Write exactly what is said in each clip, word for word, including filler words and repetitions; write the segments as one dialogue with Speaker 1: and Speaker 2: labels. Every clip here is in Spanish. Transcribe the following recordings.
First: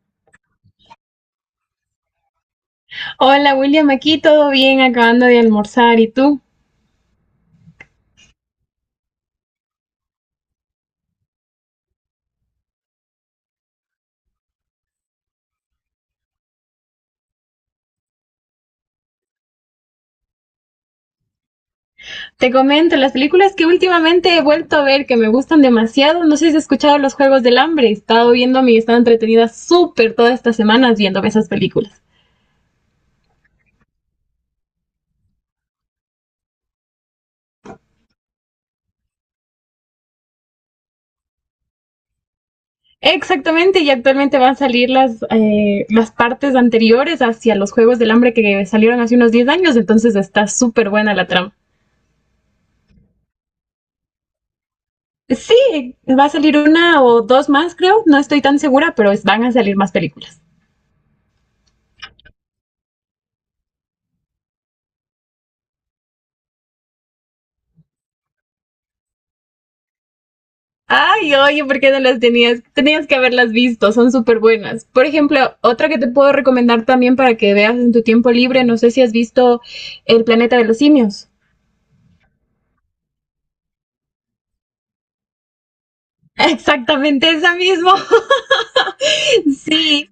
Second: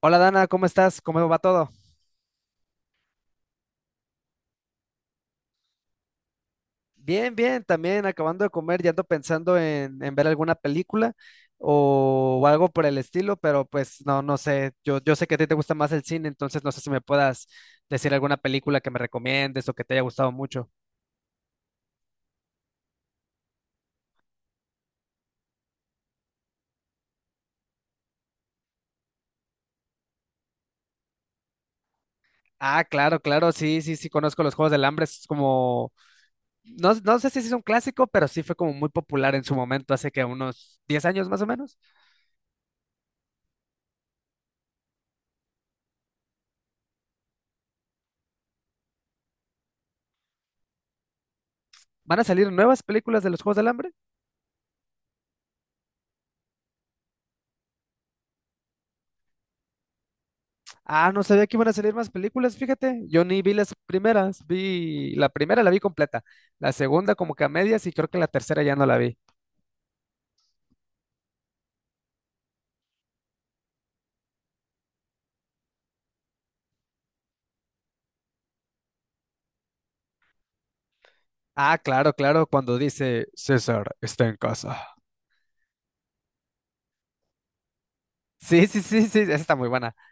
Speaker 1: Hola Dana, ¿cómo estás? ¿Cómo va todo?
Speaker 2: Hola William, aquí todo bien, acabando de almorzar. ¿Y tú?
Speaker 1: Bien, bien, también acabando de comer, ya ando pensando en, en ver alguna película o, o algo por el estilo, pero pues no, no sé, yo, yo sé que a ti te gusta más el cine, entonces no sé si me puedas decir alguna película que me recomiendes o que te haya gustado mucho.
Speaker 2: Te comento, las películas que últimamente he vuelto a ver que me gustan demasiado, no sé si has escuchado Los Juegos del Hambre, he estado viéndome y he estado entretenida súper todas estas semanas viéndome esas películas.
Speaker 1: Ah, claro, claro, sí, sí, sí, conozco los Juegos del Hambre, es como, no, no sé si sí es un clásico, pero sí fue como muy popular en su momento, hace que unos diez años más o menos.
Speaker 2: Exactamente, y actualmente van a salir las, eh, las partes anteriores hacia los Juegos del Hambre que salieron hace unos diez años, entonces está súper buena la trama.
Speaker 1: ¿Van a salir nuevas películas de los Juegos del Hambre?
Speaker 2: Sí, va a salir una o dos más, creo, no estoy tan segura, pero es- van a salir más películas.
Speaker 1: Ah, no sabía que iban a salir más películas, fíjate. Yo ni vi las primeras, vi la primera la vi completa, la segunda como que a medias y creo que la tercera ya no la vi.
Speaker 2: Ay, oye, ¿por qué no las tenías? Tenías que haberlas visto, son súper buenas. Por ejemplo, otra que te puedo recomendar también para que veas en tu tiempo libre, no sé si has visto El planeta de los simios.
Speaker 1: Ah, claro, claro, cuando dice César está en casa.
Speaker 2: Exactamente esa misma.
Speaker 1: Sí, sí, sí, sí, esa está muy buena.
Speaker 2: Sí,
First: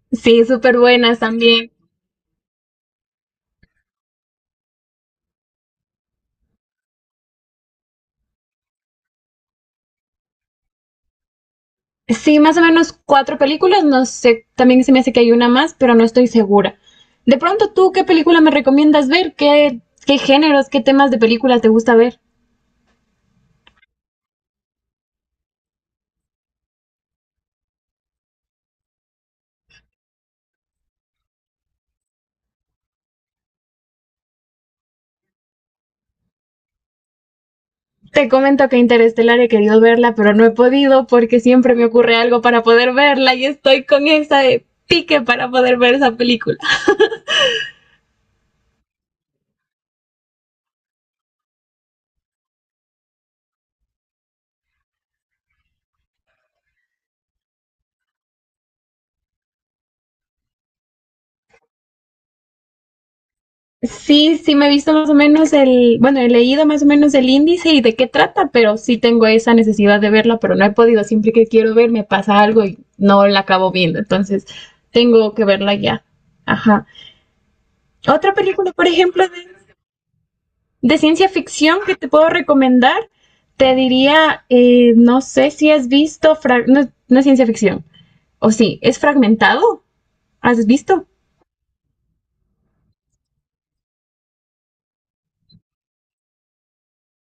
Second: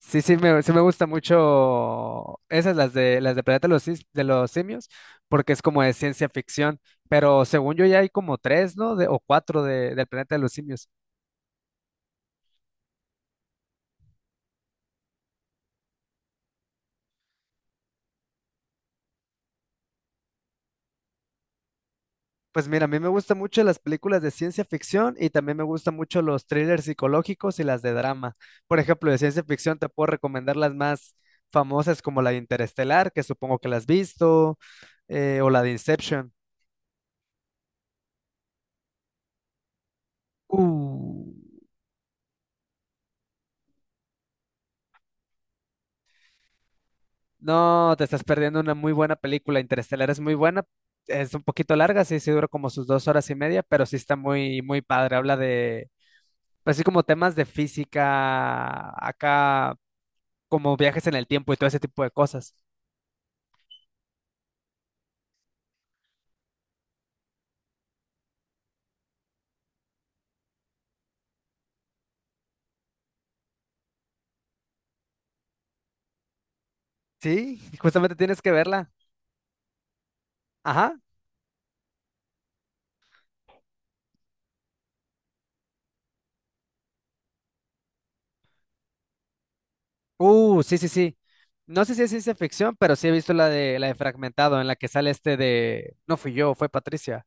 Speaker 1: Sí, sí
Speaker 2: sí,
Speaker 1: me, sí
Speaker 2: súper
Speaker 1: me gusta
Speaker 2: buenas también.
Speaker 1: mucho esas, las de las de Planeta de los, Sis- de los Simios, porque es como de ciencia ficción, pero según yo ya hay como tres, ¿no? De, o cuatro de, del Planeta de los Simios.
Speaker 2: Sí, más o menos cuatro películas, no sé, también se me hace que hay una más, pero no estoy segura. De pronto, ¿tú qué película me recomiendas ver? ¿Qué, ¿qué géneros, qué temas de películas te gusta ver?
Speaker 1: Pues mira, a mí me gustan mucho las películas de ciencia ficción y también me gustan mucho los thrillers psicológicos y las de drama. Por ejemplo, de ciencia ficción te puedo recomendar las más famosas como la de Interestelar, que supongo que la has visto, eh, o la de Inception.
Speaker 2: Te comento que Interestelar he querido verla, pero no he podido
Speaker 1: Uh.
Speaker 2: porque siempre me ocurre algo para poder verla y estoy con esa de pique para poder ver esa película.
Speaker 1: No, te estás perdiendo una muy buena película. Interestelar es muy buena. Es un poquito larga, sí, sí dura como sus dos horas y media, pero sí está muy, muy padre. Habla de, pues sí, como temas de física, acá, como viajes en el tiempo y todo ese tipo de cosas.
Speaker 2: Sí, sí me he visto más o menos el, bueno, he leído más o menos el índice y de qué trata, pero sí tengo esa necesidad de verla, pero no he podido, siempre que quiero ver me pasa algo y no la acabo viendo, entonces tengo que verla ya. Ajá.
Speaker 1: Sí, justamente
Speaker 2: Otra
Speaker 1: tienes que
Speaker 2: película, por
Speaker 1: verla.
Speaker 2: ejemplo, de
Speaker 1: Ajá.
Speaker 2: de ciencia ficción que te puedo recomendar, te diría, eh, no sé si has visto, no, no, es ciencia ficción, o sí, es fragmentado,
Speaker 1: Uh,
Speaker 2: ¿has
Speaker 1: sí, sí,
Speaker 2: visto?
Speaker 1: sí. No sé si es ciencia ficción, pero sí he visto la de la de Fragmentado, en la que sale este de, no fui yo, fue Patricia.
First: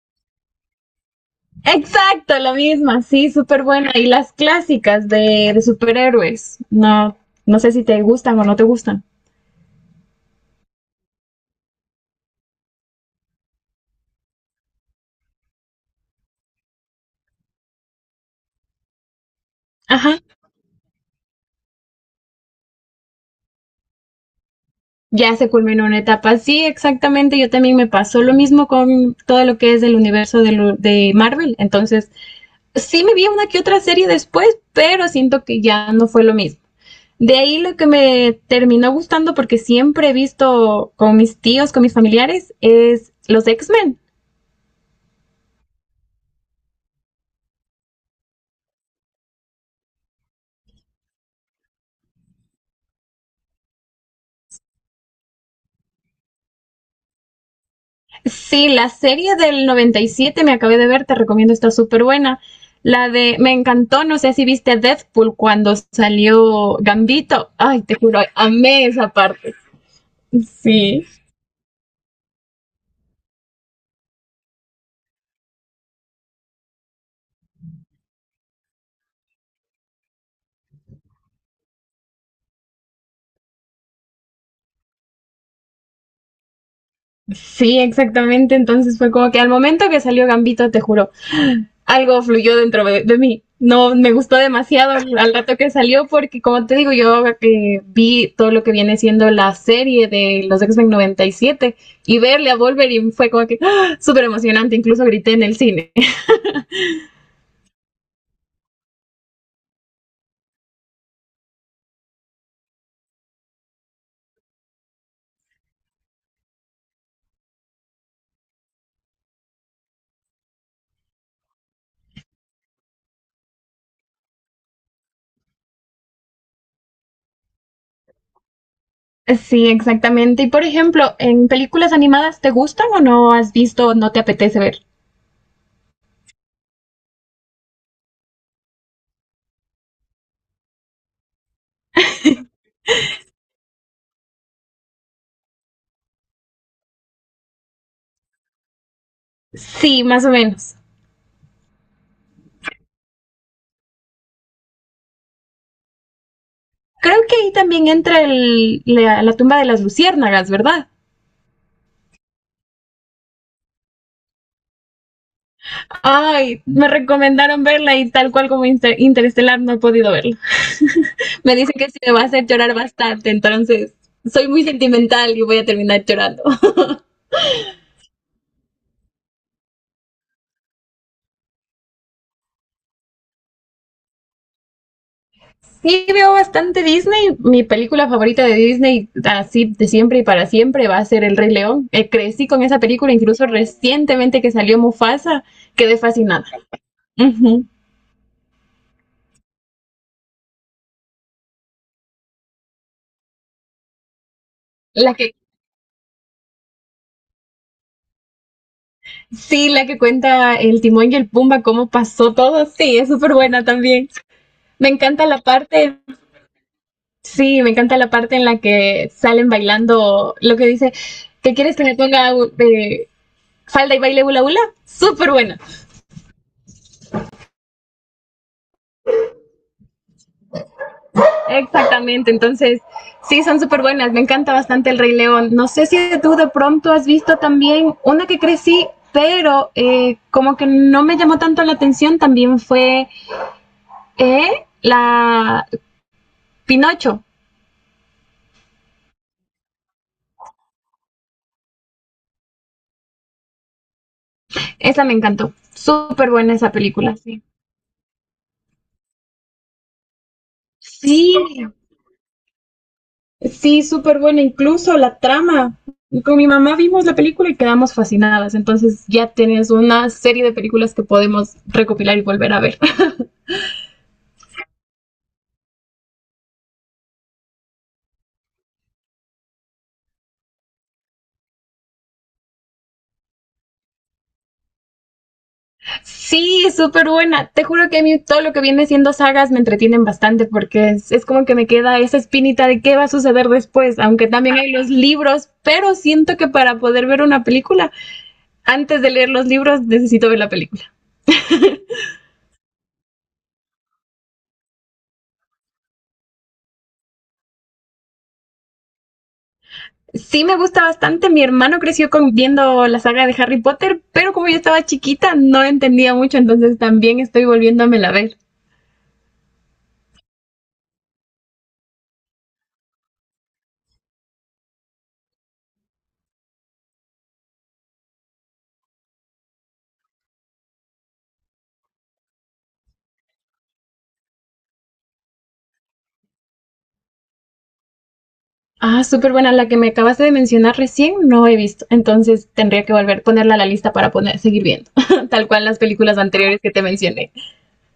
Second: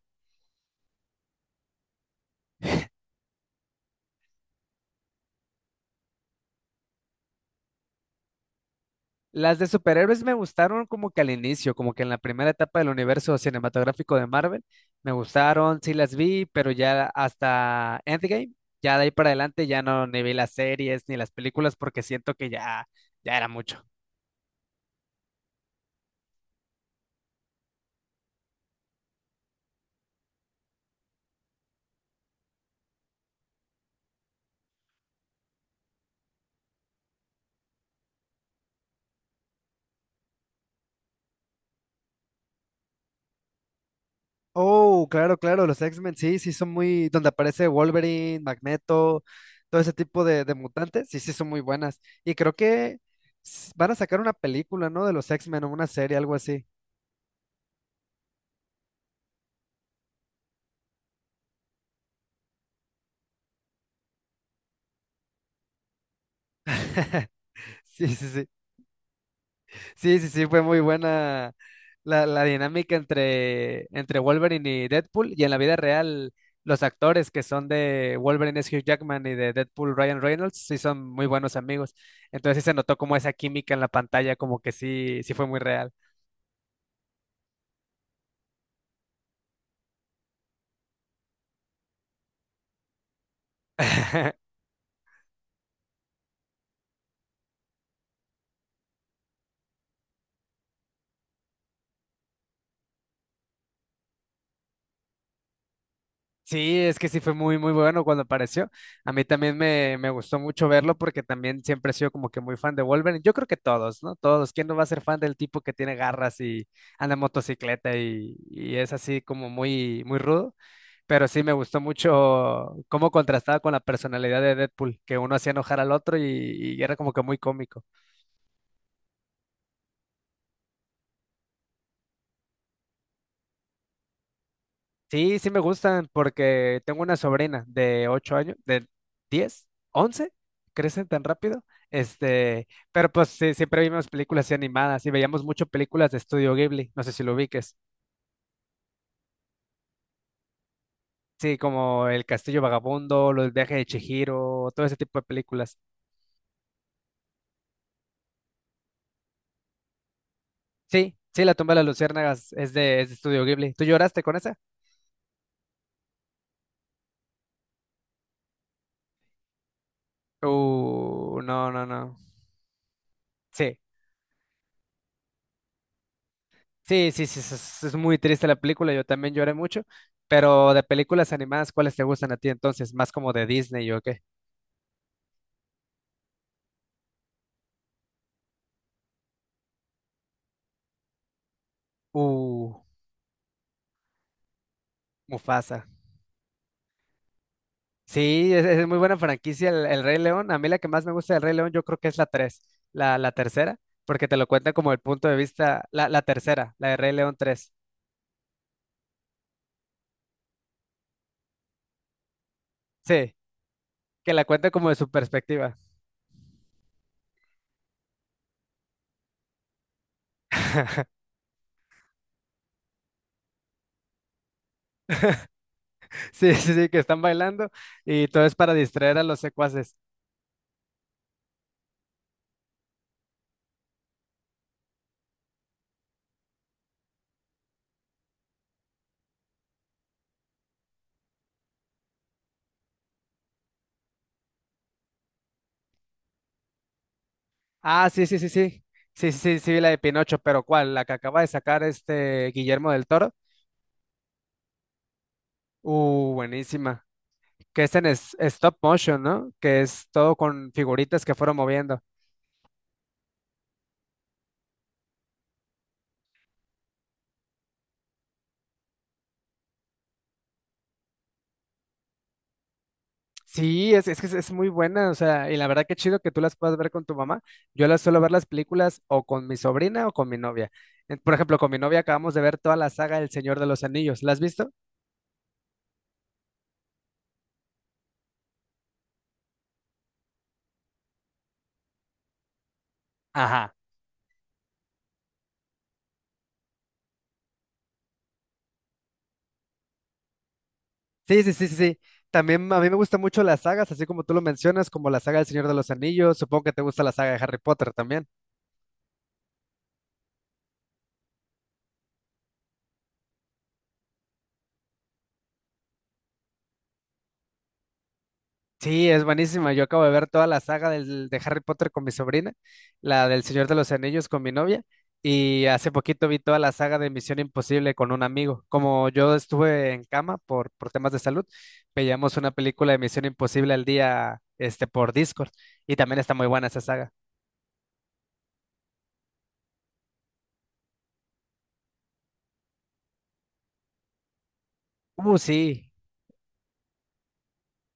Speaker 2: Exacto, la misma, sí, súper buena. Y las clásicas de, de, superhéroes, no, no sé si te gustan o no te gustan.
Speaker 1: Las de superhéroes me gustaron como que al inicio, como que en la primera etapa del universo cinematográfico de Marvel, me gustaron, sí las vi, pero ya hasta Endgame, ya de ahí para adelante ya no
Speaker 2: Ajá,
Speaker 1: ni vi las series ni las películas porque siento que ya, ya era mucho.
Speaker 2: ya se culminó una etapa, sí, exactamente, yo también me pasó lo mismo con todo lo que es del universo de, lo, de Marvel, entonces sí me vi una que otra serie después, pero siento que ya no fue lo mismo. De ahí lo que me terminó gustando, porque siempre he visto con mis tíos, con mis familiares, es los X-Men.
Speaker 1: Oh, claro, claro, los X-Men sí, sí son muy, donde aparece Wolverine, Magneto, todo ese tipo de, de mutantes, sí, sí son muy buenas. Y creo que s- van a sacar una película, ¿no? De los X-Men o una serie, algo así.
Speaker 2: Sí, la serie del noventa y siete me acabé de ver, te recomiendo, está súper buena. La de, me encantó, no sé si viste Deadpool cuando salió Gambito. Ay, te
Speaker 1: Sí,
Speaker 2: juro,
Speaker 1: sí, sí.
Speaker 2: amé esa parte.
Speaker 1: Sí, sí, sí, fue muy
Speaker 2: Sí,
Speaker 1: buena la, la dinámica entre, entre Wolverine y Deadpool. Y en la vida real, los actores que son de Wolverine es Hugh Jackman y de Deadpool Ryan Reynolds, sí son muy buenos amigos. Entonces sí se notó como esa química en la pantalla, como que sí, sí fue muy real.
Speaker 2: sí, exactamente. Entonces fue como que al momento que salió Gambito, te juro, algo fluyó dentro de, de, mí. No, me gustó demasiado al al rato que salió porque, como te digo, yo eh, vi todo lo que viene siendo la serie de los X-Men noventa y siete y siete y verle a Wolverine fue como que ¡ah! Súper emocionante, incluso grité en el cine.
Speaker 1: Sí, es que sí fue muy, muy bueno cuando apareció. A mí también me, me gustó mucho verlo porque también siempre he sido como que muy fan de Wolverine. Yo creo que todos, ¿no? Todos. ¿Quién no va a ser fan del tipo que tiene garras y anda en motocicleta y, y es así como muy, muy rudo? Pero sí me gustó mucho cómo contrastaba con la personalidad de Deadpool, que uno hacía enojar al otro y, y era como que muy cómico.
Speaker 2: Sí, exactamente. Y, por ejemplo, ¿en películas animadas te gustan o no has visto o no te apetece ver?
Speaker 1: Sí, sí me gustan porque tengo una sobrina de ocho años, de diez, once, crecen tan rápido. Este, pero pues sí, siempre vimos películas así animadas y veíamos mucho películas de Estudio Ghibli, no sé si lo ubiques.
Speaker 2: Sí, más o menos.
Speaker 1: Sí, como El Castillo Vagabundo, Los Viajes de Chihiro, todo ese tipo de películas.
Speaker 2: Creo que ahí también entra el, la, la tumba de las luciérnagas, ¿verdad?
Speaker 1: Sí, sí, La tumba de las luciérnagas es de, es de Estudio Ghibli. ¿Tú lloraste con esa?
Speaker 2: Ay, me recomendaron verla y tal cual como Inter- Interestelar no he podido verla.
Speaker 1: Uh,
Speaker 2: Me
Speaker 1: no,
Speaker 2: dice
Speaker 1: no,
Speaker 2: que sí me
Speaker 1: no.
Speaker 2: va a hacer llorar bastante,
Speaker 1: Sí.
Speaker 2: entonces soy muy sentimental y voy a terminar llorando.
Speaker 1: Sí, sí, sí, es, es- es muy triste la película, yo también lloré mucho, pero de películas animadas, ¿cuáles te gustan a ti entonces? ¿Más como de Disney o qué?
Speaker 2: Sí veo bastante Disney. Mi película favorita de Disney, así de siempre y para siempre, va a ser El Rey León. Eh, crecí con
Speaker 1: Uh,
Speaker 2: esa película, incluso recientemente que salió Mufasa,
Speaker 1: Mufasa.
Speaker 2: quedé fascinada. Ujú.
Speaker 1: Sí, es, es muy buena franquicia el, el Rey León. A mí la que más me gusta del Rey León yo creo que es la tres, la, la tercera, porque te lo cuenta como el
Speaker 2: La
Speaker 1: punto
Speaker 2: que
Speaker 1: de vista, la, la tercera, la de Rey León tres.
Speaker 2: Sí, la que cuenta el Timón y el Pumba, cómo pasó todo, sí, es súper
Speaker 1: Sí,
Speaker 2: buena también.
Speaker 1: que la cuenta como
Speaker 2: Me
Speaker 1: de su
Speaker 2: encanta la
Speaker 1: perspectiva.
Speaker 2: parte Sí, me encanta la parte en la que salen bailando lo que dice, ¿qué quieres que me ponga de falda y baile hula hula? Súper buena.
Speaker 1: Sí, sí, sí, que están bailando y todo es para distraer a los secuaces.
Speaker 2: Exactamente, entonces sí, son súper buenas. Me encanta bastante El Rey León. No sé si tú de pronto has visto también una que crecí, pero eh, como que no me llamó tanto la atención, también fue eh, la Pinocho.
Speaker 1: Ah, sí, sí, sí, sí. Sí, sí, sí, sí, vi la de Pinocho, pero ¿cuál? La que acaba de sacar este Guillermo del Toro.
Speaker 2: Esa me encantó. Súper
Speaker 1: Uh,
Speaker 2: buena esa
Speaker 1: buenísima.
Speaker 2: película, sí.
Speaker 1: Que es en es- stop motion, ¿no? Que es todo con figuritas que
Speaker 2: Sí,
Speaker 1: fueron moviendo.
Speaker 2: sí, súper buena, incluso la trama. Con mi mamá vimos la película y quedamos fascinadas, entonces ya tienes una serie de películas que podemos recopilar y volver a ver.
Speaker 1: Sí, es, es que es, es muy buena, o sea, y la verdad que chido que tú las puedas ver con tu mamá. Yo las suelo ver las películas o con mi sobrina o con mi novia. En- Por ejemplo, con mi novia acabamos de ver toda la saga El Señor de los Anillos. ¿La has visto?
Speaker 2: Sí, súper buena. Te juro que a mí todo lo que viene siendo sagas me entretienen bastante porque es, es como que me queda esa espinita de qué va a suceder
Speaker 1: Ajá.
Speaker 2: después, aunque también hay los libros, pero siento que para poder ver una película, antes de leer los libros necesito ver la película.
Speaker 1: Sí, sí, sí, sí, sí. También a mí me gustan mucho las sagas, así como tú lo mencionas, como la saga del Señor de los Anillos. Supongo que te gusta la saga de Harry Potter también.
Speaker 2: Sí me gusta bastante, mi hermano creció con, viendo la saga de Harry Potter, pero como yo estaba chiquita no entendía mucho, entonces también estoy volviéndomela a ver.
Speaker 1: Sí, es buenísima. Yo acabo de ver toda la saga del- de Harry Potter con mi sobrina, la del Señor de los Anillos con mi novia, y hace poquito vi toda la saga de Misión Imposible con un amigo. Como yo estuve en cama por, por temas de salud, veíamos una película de Misión Imposible al día, este, por Discord, y también está muy buena esa saga.
Speaker 2: Ah, súper buena, la que me acabaste de mencionar recién no he visto, entonces tendría que volver a ponerla a la lista para poner, seguir viendo,
Speaker 1: Uh,
Speaker 2: tal cual las
Speaker 1: sí.
Speaker 2: películas anteriores que te mencioné.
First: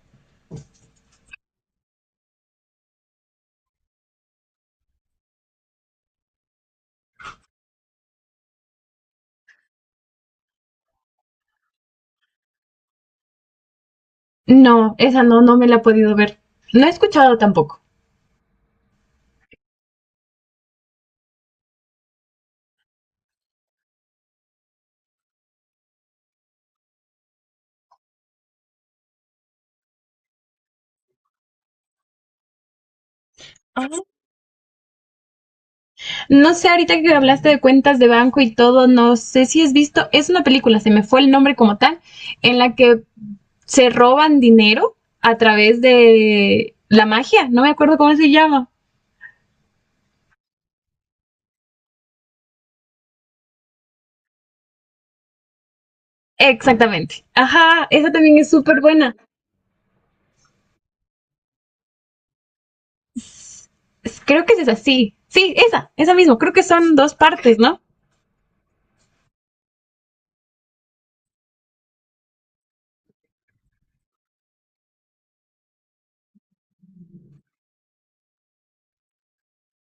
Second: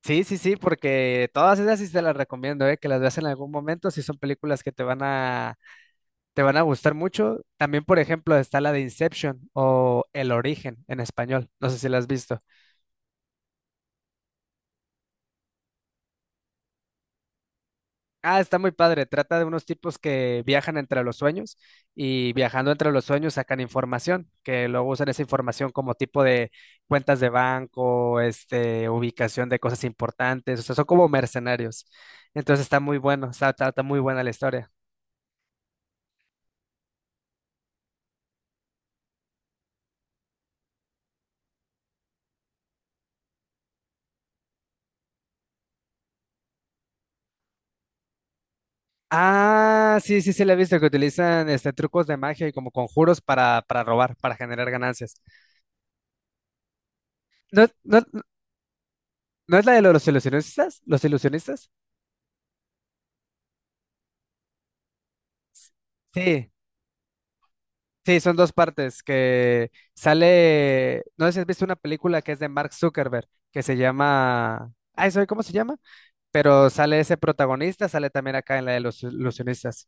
Speaker 1: Sí, sí, sí, porque todas esas sí te las recomiendo, eh, que las veas en algún momento, si son películas que te van a, te van a gustar mucho. También, por ejemplo, está la de Inception o El Origen en español, no sé si la has visto.
Speaker 2: No, esa no, no me la he podido ver. No he escuchado tampoco.
Speaker 1: Ah, está muy padre, trata de unos tipos que viajan entre los sueños y viajando entre los sueños sacan información, que luego usan esa información como tipo de cuentas de banco, este, ubicación de cosas importantes, o sea, son como mercenarios. Entonces está muy bueno, está, está está muy buena la historia.
Speaker 2: No sé, ahorita que hablaste de cuentas de banco y todo, no sé si has visto, es una película, se me fue el nombre como tal, en la que se roban dinero a través de la magia, no me acuerdo cómo se llama.
Speaker 1: Ah, sí, sí, sí, la he visto que utilizan este, trucos de magia y como conjuros para, para robar, para generar ganancias.
Speaker 2: Exactamente.
Speaker 1: ¿No,
Speaker 2: Ajá,
Speaker 1: no,
Speaker 2: esa también es súper buena.
Speaker 1: no es la de los ilusionistas? ¿Los ilusionistas?
Speaker 2: Creo que es esa, sí. Sí, esa, esa mismo.
Speaker 1: Sí,
Speaker 2: Creo que son dos partes, ¿no?
Speaker 1: sí, son dos partes que sale. No sé si has visto una película que es de Mark Zuckerberg que se llama. Ay, ¿sabe cómo se llama? Pero sale ese protagonista, sale también acá en la de los ilusionistas.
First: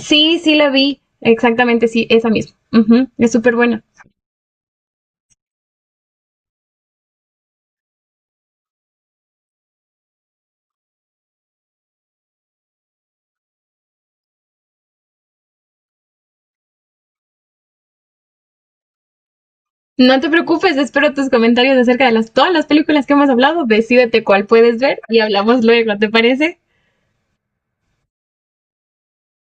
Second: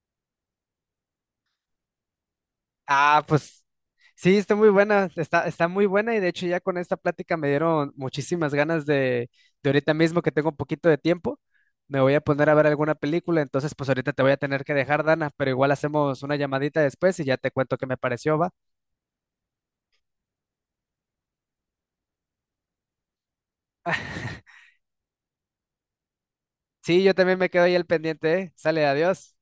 Speaker 2: Sí, sí la vi. Exactamente, sí, esa misma. Ujú,
Speaker 1: Ah,
Speaker 2: es súper
Speaker 1: pues
Speaker 2: buena.
Speaker 1: sí, está muy buena, está, está muy buena y de hecho ya con esta plática me dieron muchísimas ganas de, de ahorita mismo que tengo un poquito de tiempo, me voy a poner a ver alguna película, entonces pues ahorita te voy a tener que dejar, Dana, pero igual hacemos una llamadita después y ya te cuento qué me pareció, ¿va?
Speaker 2: No te preocupes, espero tus comentarios acerca de las, todas las películas que hemos hablado. Decídete cuál puedes ver y hablamos luego, ¿te parece?
Speaker 1: Sí, yo también me quedo ahí al pendiente, ¿eh? Sale, adiós.